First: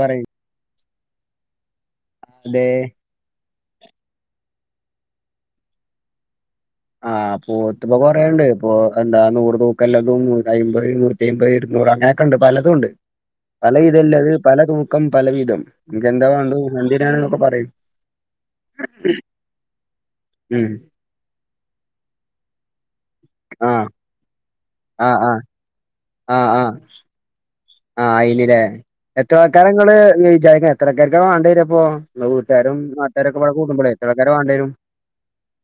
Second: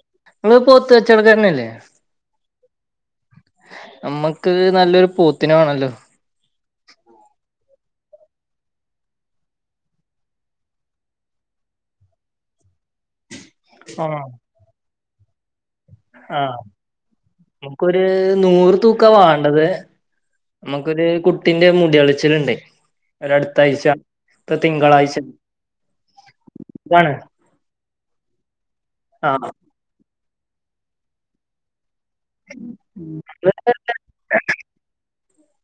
പറയും അ പോത്ത വച്ച കച്ചടക്കാരനല്ലേ അതെ നമ്മക്ക് നല്ലൊരു പോത്തിന് വേണല്ലോ ആഹ അപ്പോൊ ഇപ്പൊ കൊറേുണ്ട് ഇപ്പൊ എന്താ നൂറ് തൂക്കല്ലതുംഅമ്പത് നൂറ്റി അമ്പത് ഇരുന്നൂറ് അങ്ങനെയൊക്കെ ഉണ്ട് പലതും ഉണ്ട് പല ഇതല്ല അത് പല കം പലവിടം ആഹ നമുക്കൊരു നൂറ് തൂക്ക വേണ്ടത് ഉം നമുക്കൊരു കുട്ടിന്റെ മുടി ളിച്ചിലുണ്ട ആഹ ആഹ ആഹ ആഹ ആഹ ഇതാണ് ആ അയിനല്ലേ എത്ര ആഹ് ആൾക്കാരങ്ങള് വിചാ ഇത്രക്ക വേണ്ടേര അപ്പൊ വീട്ടുകാരും നാട്ടുകാരൊക്കെ ഇവിടെ കൂടു്പോള എഏത്രക്കാരെ വേണ്ട വരും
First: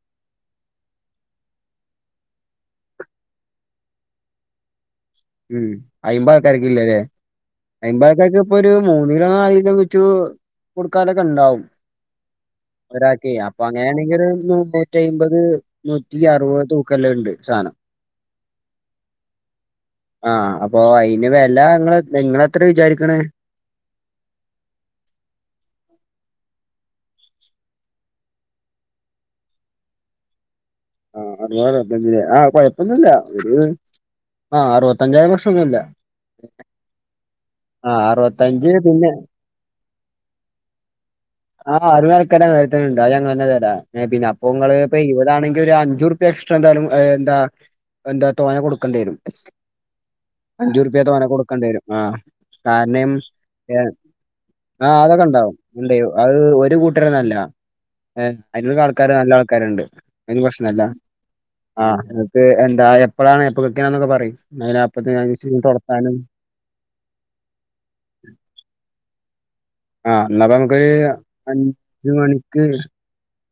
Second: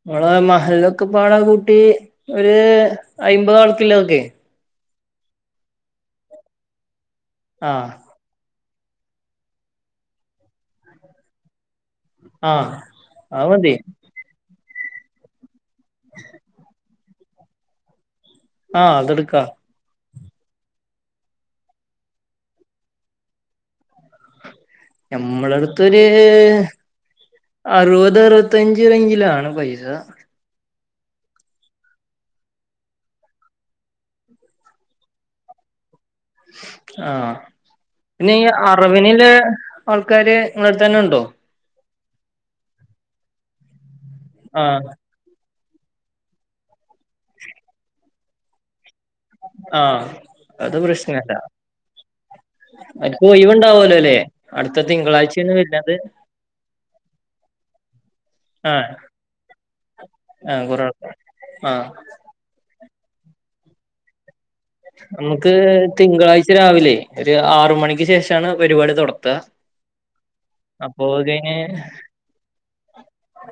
നിങ്ങളെ മഹല്ലൊക്കെ പാടെ കൂട്ടി ഒരു അയിമ്പത് ആൾക്ള്ളതോക്കെ ഉം അയിമ്പത്ക്കാരക്ക് ഇില്ലരെേ ആഹ് ഐമ്പൾക്കാർക് ഇപ്പൊ ഒരു മൂന്നിലോ നാലരോ വെച്ചു കൊടുക്കാലൊക്കെ ഉണ്ടാവും ആഹ് ഒരാക്കെ അത് അപ്പൊ മതി അങ്ങനെയാണെങ്കിൽ നോോ ടൈമ്പദ് നൂറ്റി അറുപദ് ക്കല്ലുണ്ട് സാനം ആഹ അതെടുക്കാ ആഹ അപ്പൊ അയിന് വില നിങ്ങ നിങ്ങെത്ര വിചാരിക്കണ നമ്മള അടുത്തൊരു അറുപത് അറുപത്തഞ്ചിലങ്കിലണ് പൈസ ആ അറുപത അറുപത്തഞ് ആഹ കൊഴപ്പൊന്നുമല്ല ഒരു ആഹ അറുപത്തഞ്ചായിരം വർഷംൊന്നുമല്ല ആഹ പിന്നെ അറുപത്തഞ്ച് പിന്നെ അറവിനിലെ ആൾക്കാര് ഇങ്ങളെടുത്താനെ ഉണ്ടോ ആ അറിണക്കാര വരു ഉണ്ടോ ഞങ്ങ തന്നെ തരാം ഏ പിന്ന അപ്പൊ നിങ്ങള് ആഹ് ഇപ്പ ഇുവതാണ ഒരു അഞ്ചൂറുപ്യ എക്സ്ട്രാ എന്താലും എന്താ എന്താ തോനെ കൊടുക്കണ്ടി വരും. ആ അത് അഞ്ചു റുപ്യ തോനെ പ്രശ്നില്ല, കൊടുക്കേണ്ടി വരും ആ കാരണം അനക്ക് ഏ, ഒയിവണ്ടാവലോല്ലെ അടുത്ത ആ അതൊക്കെ തിങ്കളാഴ്ചയാണ് ഉണ്ടാവും വരുന്നത്. ഉണ്ട് അത് ഒരു കൂട്ടരോന്ന്വല്ല ഏ ആഹ് അതിന്റുള്ളിലാള്ക്കാര് നല്ല ആൾക്കാരൊണ്ട് അതിന് ആഹ് കൊറേ പ്രശ്നല്ല ആൾക്കാര് ആഹ് ആ നക്ക് എന്താ എപ്പഴാണ് എപ്പ കുളിക്കണന്നൊക്കെ പറയും. നമുക്ക് തിങ്കളാഴ്ച രാവിലെ ഒരു ആറ് മണിക്ക് ശേഷാണ് പരിപാടി തൊടത്വ. ആ എന്നപ്പ നമുക്കൊരു അഞ്ച് മണിക്ക്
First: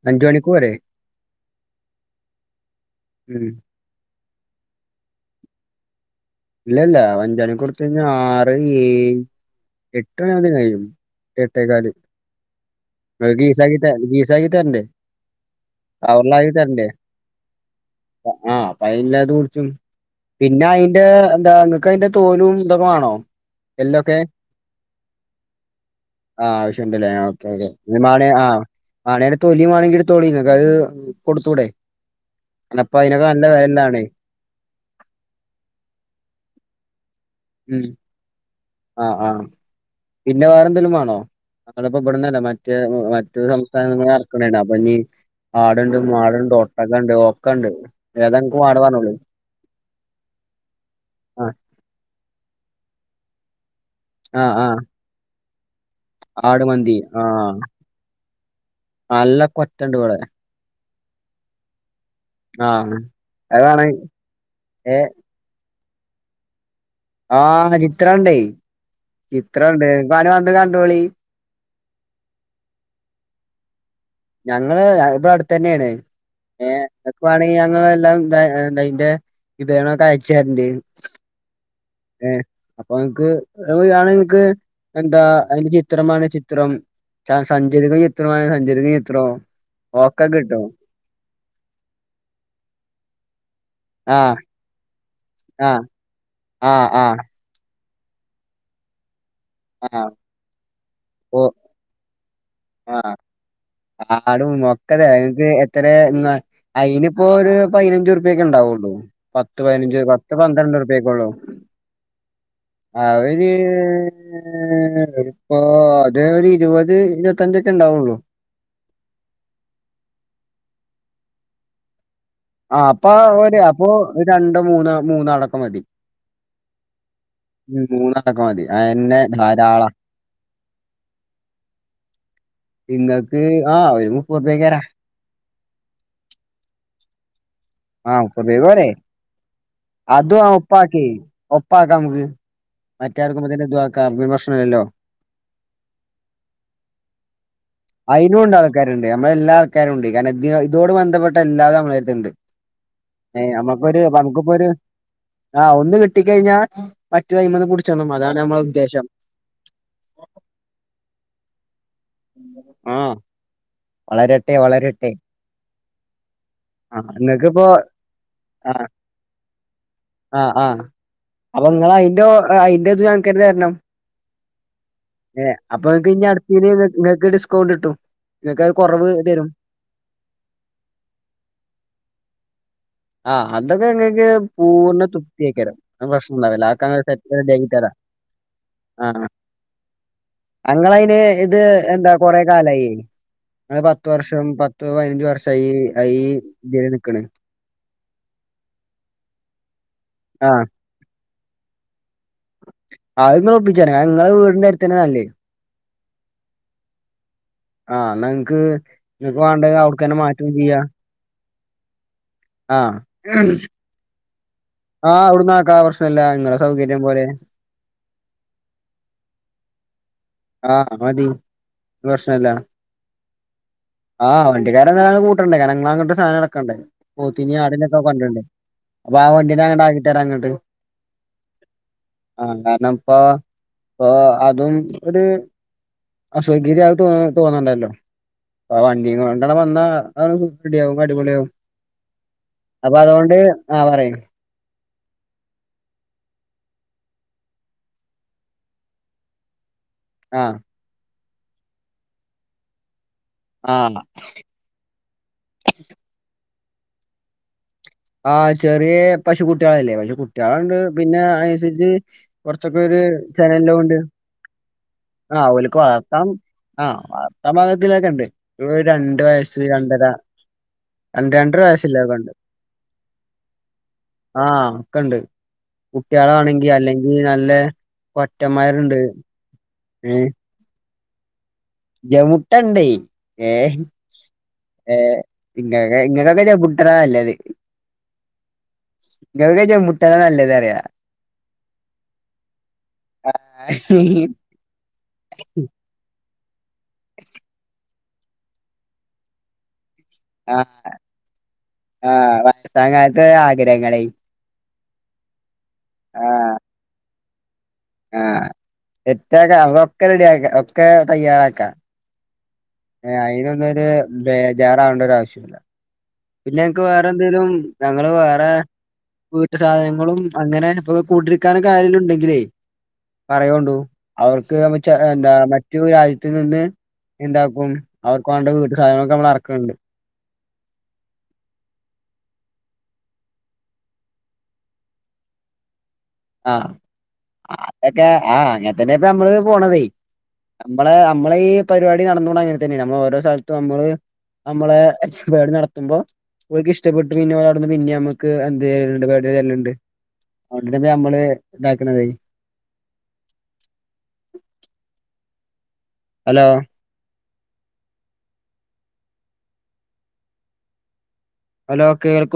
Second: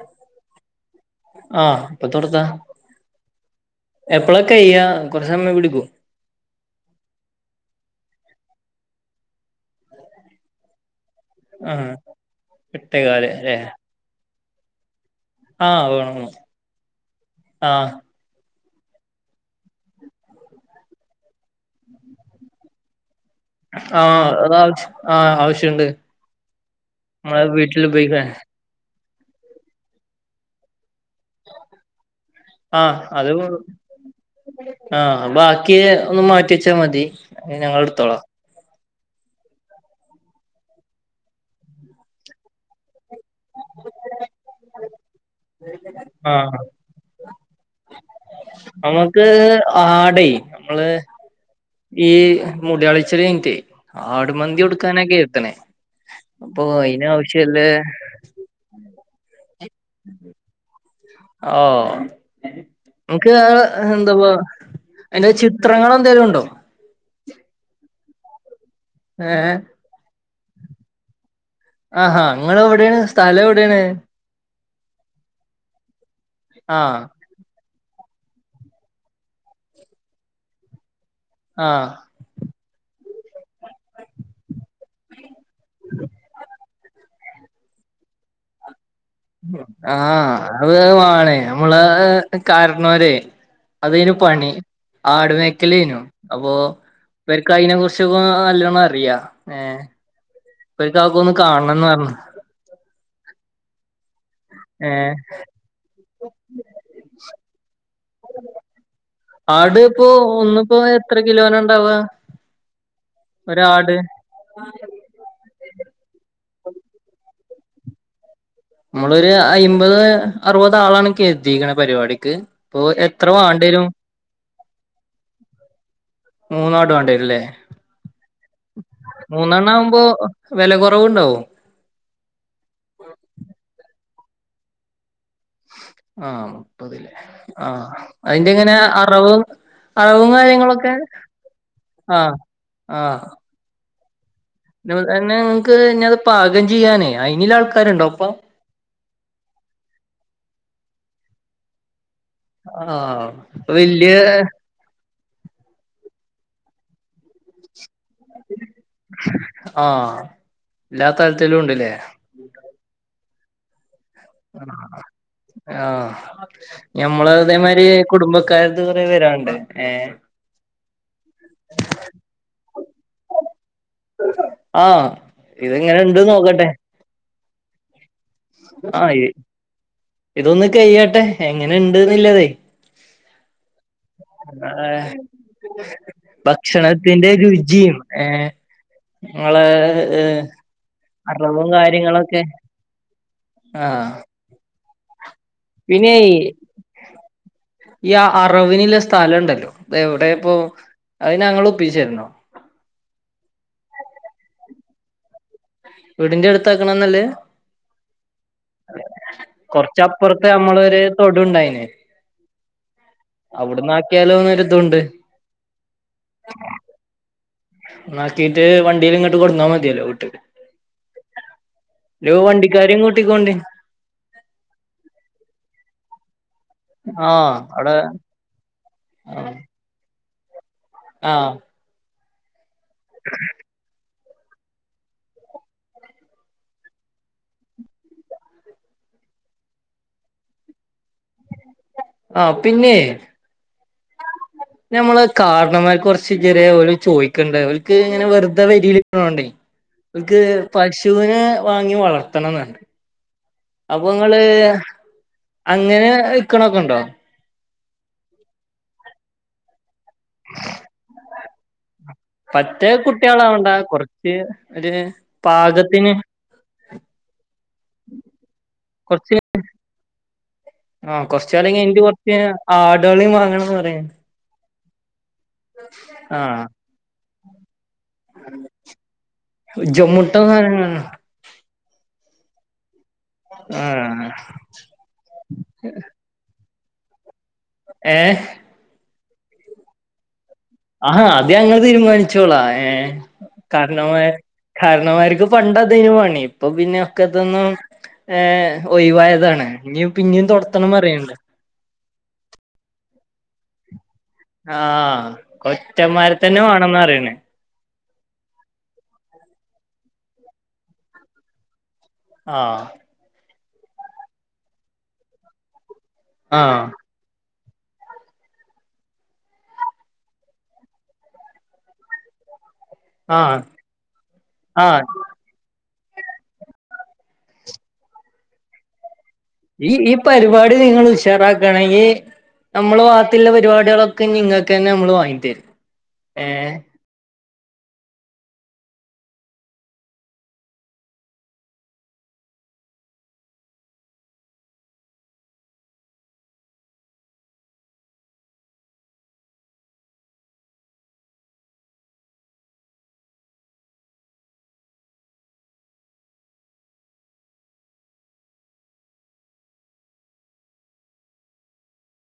അഞ്ചു മണിക്ക് വരാം. [unintelligible] ആ ഇപ്പത്തൊടുത്താ? ഉം എപ്പളൊക്കെയ്യാ കൊറെ സമയം പിടിക്വോ? ഇല്ലല്ല അഞ്ചണിക്കൊടുത്ത് കഴിഞ്ഞാ ആറ് ഏഴ് എട്ട് മണിയാവുമ്പത്തേക്ക് കഴിയും. എട്ടെകാല് ആഹ് എട്ടേകാല് അത് അല്ലേ ഗീസക്കീട്ടാ ഗീസകി തരണ്ടേ? ആഹ് വേണം വേണം ആവള്ളായി തരണ്ടേ ആഹ് ആ [unintelligible] കുളിച്ചും പിന്നെ അയിൻ എന്താ നിങ്ങക്ക് അതിന്റെ തോലും ഇതൊക്കെ വേണോ? ആ അതാവശ്യ ആ ആവശ്യുണ്ട് ആഹ് ആവശ്യണ്ടല്ലേ മ്മ വീട്ടില് പോയിക്ക. ആണെയിന്റെ തൊലി വേണെങ്കിലെടുത്തോളീ അതായത് ആ അത് നല്ല വെലണ്ടാണേ ആ ബാക്കിയ ഒന്ന് മാറ്റി വെച്ചാ മതി. അത് ഞങ്ങളെടുത്തോളാം ആ ആ പിന്നെ വേറെന്തേലും വേണോ? അങ്ങളിപ്പോ ഇവിടന്നല്ല മറ്റേ മറ്റൊള്ള സംസ്ഥാനങ്ങളീ ഇറക്കണേണ്‌ അപ്പൊ ഇനി ആട്ണ്ട് ആ മാട്ണ്ട് ഒട്ടകണ്ട് ഒക്കണ്ട് ഏതാ ഇങ്ങക്ക് വാണ്ടെ പറഞ്ഞോളി നമുക്ക് ആടേ മ്മള് ആഹ് ഈ മുടിയളിച്ചരിന് റ്റെ ആഹ് ആടുമന്തി ആഹ് കൊടുക്കാനൊക്കെ എത്തണേ അപ്പൊ ആട് മന്തി അയിന് ആഹ് ആവശ്യല്ല നല്ല കൊറ്റണ്ടിവിടെ. ഓ ആഹ് നമക്ക് അത് വേണേ എന്താപ്പ അയിനെവച്ചു ചിത്രങ്ങളെന്തേലും ഒണ്ടോ? ആ ചിത് ത്രോണ്ടേ. ഏഹ് ചിത്രോണ്ട് കാണാൻ. ത് കണ്ടോളീ. ആ ആ നിങ്ങളെവിടെയാണ് സ്ഥലം എവിടെയാണ്? ഞങ്ങള് ഇവിടെ അടുത്ത് തന്നെയാണ് ഏ ആഹ് എതൊക്കെ വേണെങ്കിൽ ഞങ്ങ എല്ലാം എന്ത അതിന്റെ വിപനമൊക്കെ അയച്ചതരണ്ടേ ആഹ് അപ്പൊ എൻക്ക് ആണ്ങ്ങക്ക് എന്താ അതിന്റെ ചിത്രമാണേ ചിത്രം സാ സഞ്ചതിക ചിത്രമാണ് സഞ്ചതിക ചി ആഹ് അത് വാണേയ് നമ്മളെ കാര്ണോരെയ് അതേയ്ന് ആഹ് പണി ആടു ആഹ് മേക്കലേനു അപ്പൊ ആഹ് ആഹ് ഇവർക്ക് അയിനെ കുർച്ച് [unintelligible] നല്ലോണം അറിയാ ഏ ആഹ് ഇപ്പഴ്ത്താക്കൊന്ന് ഓ കാണണംന്ന് പർഞ്ഞ് ആഹ് ആടുംമൊക്കതേ അത്‌ എത്തറേന്ന് അയിനിപ്പോ [unintelligible] പയ്നഞ്ചുറുപ്യോക്കെണ്ടാവുള്ളൂ പത്ത് ആട് പതിനഞ്ച് ഇപ്പോ പത്ത് ഒന്നിപ്പോ എത്ര പന്ത്രണ്ടുറർപ്യോക്കൊള്ളു കിലോന ഇണ്ടാവാ അവ്ഞ്ഞീ ഒരാട് പ്പോ അത് ഒരു ഇരുപത് ഇരുപത്തഞ്ചൊക്കെണ്ടാവുള്ളൂ നമ്മളൊരു അയിമ്പത് അറുപത് ആളാണ്ക്കെ എത്തിക്കണ പരിപാടി ആ അപ്പൊ ഒര് അപ്പൊ രണ്ട് മൂന്ന് മൂന്നാടക്ക മതി മൂന്നാട് വാണ്ടിരുല്ലേ മൂന്ന- ഇക്കെ മതി അത് തന്നെ ധാരാളാ മൂന്നെണ്ണാവുമ്പോ വെല കൊറവുണ്ടാവും ഇന്നക്ക് ആഹ ഒരു- പുറത്തേക്ക് വരാം ആഹ് ആഹ് ആ അതിന്റെ മുപ്പതുർപ്യക്ക് എങ്ങനെ പോരെ? അറവും അറവും അതും ആ കാര്യങ്ങളൊക്കെ ഒപ്പാക്കി. ഒപ്പാക്കാം നമുക്ക്. ആഹ് മറ്റേ ആഹ് [unintelligible] നിന്നെ നിങ്ങക്ക് ഞത് പാചകം ചെയ്യാനേ അയിനിൽ ആൾക്കാരുണ്ടോ അപ്പ- അയിനുണ്ട് ആൾക്കാരുണ്ട്. ഇഷ്‌പ്പെട്ട എല്ലാതും നമ്മടെ അടുത്ത് ഇണ്ട് ആഹ് വല്യ- ആഹ് ഒന്ന് കിട്ടി കഴിഞ്ഞാ മറ്റു കൈന്ന് കൂടി- ആ എല്ലാത്തരത്തിലും ഉണ്ടില്ലേ? ആഹ് ആഹ് ആഹ് വളരട്ടെ വളരട്ടെ ആഹ് ആ ഞമ്മള് നിങ്ങക്കിപ്പോ അതേമാതിരി കുടുംബക്കാരത് ആഹ് കൊറേ വരാണ്ട് ഏഹ് ആഹ് ആഹ് അപ്പൊ നിങ്ങ അയിന്റെ അയിന്റെ ഇത് ഞാക്ക് തന്നെ തരണം ആഹ് ഏ അപ്പൊ ഇതെങ്ങനെ ഇണ്ട് നിങ്ങക്ക് അടുത്ത നോക്കട്ടെ നിക്ക് നിങ്ങക്ക് ഡിസ് - ഡിസ്കൗണ്ട് ഇട്ടു. ആഹ് ഇതൊന്ന് കഴിയട്ടെ എങ്ങനെയുണ്ട് എന്നുള്ളത്. ആഹ് അതൊക്കെ അങ്ങക്ക് പൂർണ്ണ തൃപ്തിയായ് ക്കാരം ടും പ്രശ്നണ്ടാവില്ല ആ ക്കാ ഞാങ്ങ ഭക്ഷണത്തിന്റെ ക്ക് രുചിയും ഏഹ് നിങ്ങളെ അങ്ങ അതിന് ഇത് അറവും എന്താ കൊറെ കാര്യങ്ങളൊക്കെ കാലായി ഞങ്ങൾ ആഹ് പത്ത് വർഷം പത്ത് പതിനഞ്ച് വർഷം അയി പിന്നെ അ രെ നിക്കണ ഈ അറവിനിള്ള സ്ഥലം ഉണ്ടല്ലോ എവിടെപ്പോ ആഹ് അത് ഞങ്ങൾ ഒപ്പിച്ചിത രണോ ആങ്ങള് ഒപ്പിച്ചരണം നിങ്ങള വീടിന്റെ അടുത്തന്നെ നല്ലേ വിടിന്റെ അടുത്ത ആക്കണനല്ലത് ആഹ എന്ന നിങ്ങക്ക് നിങ്ങക്ക് വണ്ടങ്കിൽ അവിടക്ക് തന്നെ മാറ്റം ചെയ്യാ ടെൻ ആഹ് അവിട് ന്ന് ആക്കിയാലോന്ന് ആഹ് അവിടന്ന് ആക്കാ ആ പ്രശ്നല്ല നിങ്ങളെ സൗകര്യം പോലെ നാക്കീട്ട് വണ്ടിൽ ഇങ്ങോട്ട് കൊടുന്നാ മതിയല്ലോ ആഹ് മതി വീട്ടക്ക് പ്രശ്നല്ല. വണ്ടിക്കാരുംക്കു ട്ടിക്കോണ്ടിൻ സാധനങ്ങളൊക്കെ ക്കെ ണ്ട് പോത്തി നേ ആടിനൊക്കെണ്ടിരി ണ്ട് അപ്പൊ ആ ആഹ് വണ്ട ആകിതാരാ അങ്ങോട്ട് ആഹ് ന്നാ ന്നപ്പോ പ്പോ അതും ഒരു അസ്വകര്യോ തോന്നണ്ടല്ലോ വണ്ടിയ കൊണ്ട വന്നാ റെഡിയകും അടിപൊളിയ ആവും ആഹ പിന്നെ ആഹ പറയൂ നമ്മള് കാരണന്മാർ കുറച്ച് ചെറിയ പോല ചോദിക്കണ്ട് അവർക്ക് ഇങ്ങനെ വെറുതെ വരിക്ക് ണോ ണ്ടേ ക്ക് ആഹ് പശ് ശൂനെ വാങ്ങി വളർത്തണം എന്നുണ്ട് ആഹ് അപ്പൊ നിങ്ങള് അങ്ങനെ വിക്ക് ണൊക്കെ ഉണ്ടോ ആ ചെറിയ പശു കുട്ടികളല്ലേ പശു കുട്ടികളുണ്ട് പിന്നെ അയിന് അനുസരിച്ച് പറ്റേ കുറച്ചൊക്കൊരു കുട്ടികളാവണ്ട ചനല്ലൊണ്ട് കൊറച്ച് ഒരു ആഹ് ഓല്ക്ക് പാകത്തിന് വളർത്താൻ ആഹ് വളർത്താൻ ഭാഗത്തില്ലൊക്കെണ്ട് ഒരു രണ്ട് കൊറച്ച് വയസ്സ് രണ്ടര രണ്ട് രണ്ടര വയസ്സില്ല ഒക്കെ ഇണ്ട് [unintelligible] വാങ്ങണന്ന് പറയും കണ്ട് കുട്ടികളാണെങ്കി അല്ലെങ്കിൽ നല്ല കൊറ്റന്മാരുണ്ട് [unintelligible] ജമുട്ടണ്ടേ ഏഹ് ആഹ് ഏഹ് ഇങ്ങ ഇങ്ങക്കൊക്കെ ഞാൻ. അത് നല്ലത് ഏഹ് ഇങ്ങള് [unintelligible] നല്ലത് പറയാ ആഹാ അത് ഞങ്ങള് തീരുമാനിച്ചോളാം ഏ കാരണവ കാരണോമാർക്ക് പണ്ട് അതന്നെ പണി. അപ്പൊ പിന്നെ ഒക്കെ ഇതിന്നു ഏഹ് ഒഴിവായതാണ്. ഇനി പിന്നേം ആഹ് തൊടത്തണം പറയണ്ട് ആഹ് [unintelligible] [unintelligible] ആഗ്രഹങ്ങളെ. ആ കൊറ്റന്മാരെ തന്നെ വേണംന്ന പറയണേ. ആ സെറ്റാക്കാം അതൊക്കെ റെഡിയ ആ ഒക്കെ തയ്യറാക്കാം. ആഹ് ഏ അയിനൊന്നു. [unintelligible] ബേജാറാവേണ്ട ഒരു ആവശ്യ പിന്നെ ആഹ് നിക്ക് വേറെന്തേങ്കിലും. ഞങ്ങള് വേറെ വീട്ട് സാധനങ്ങളും അങ്ങനെ ഇപ്പൊ കൂട്ടിരിക്കാനും ആരെങ്കിലുമുണ്ടെങ്കിലേ ആഹ് പറയൂണ്ടു അവർക്ക് ആഹ് എന്താ മറ്റു രാജ്യ [unintelligible] എന്താക്കും അവർക്ക് വേണ്ട വീട്ട് സാധനങ്ങളെക്കെ നമ്മളെറ ഈ ഇ പരിപാടി നിങ്ങൾ ഉഷാറാക്കാണെങ്കിൽ നമ്മള് ഭാഗത്ത്ള്ള പരിപാടികളൊക്കെ നിങ്ങൾക്ക് തന്നെ നമ്മൾ വാങ്ങി തരും. ആഹ് ഏഹ് അ ഒക്കെ ആഹ് അങ്ങനെ തന്നെ ഇപ്പ നമ്മള് പോണതേ നമ്മള് നമ്മളെ ഈ പരിപാടി നടന്നൊണ്ട് അങ്ങനെ തന്നെ നമ്മള് ഓരോ സ്ഥലത്തും നമ്മള് നമ്മളെ പരിപാടി നടത്തുമ്പോ അവർക്ക് ഇഷ്ടപ്പെട്ട് പിന്നെ അവര് അവിടെന്നു പിന്നെ നമ്മുക്ക് എന്ത് ചെയണ് ണ്ട് പരിപാടി തരണുണ്ട് അത് കൊണ്ട് [unintelligible] നമ്മള് ഇണ്ടാക്കണതേ ഹലോ. ഹലോ കേൾക്കു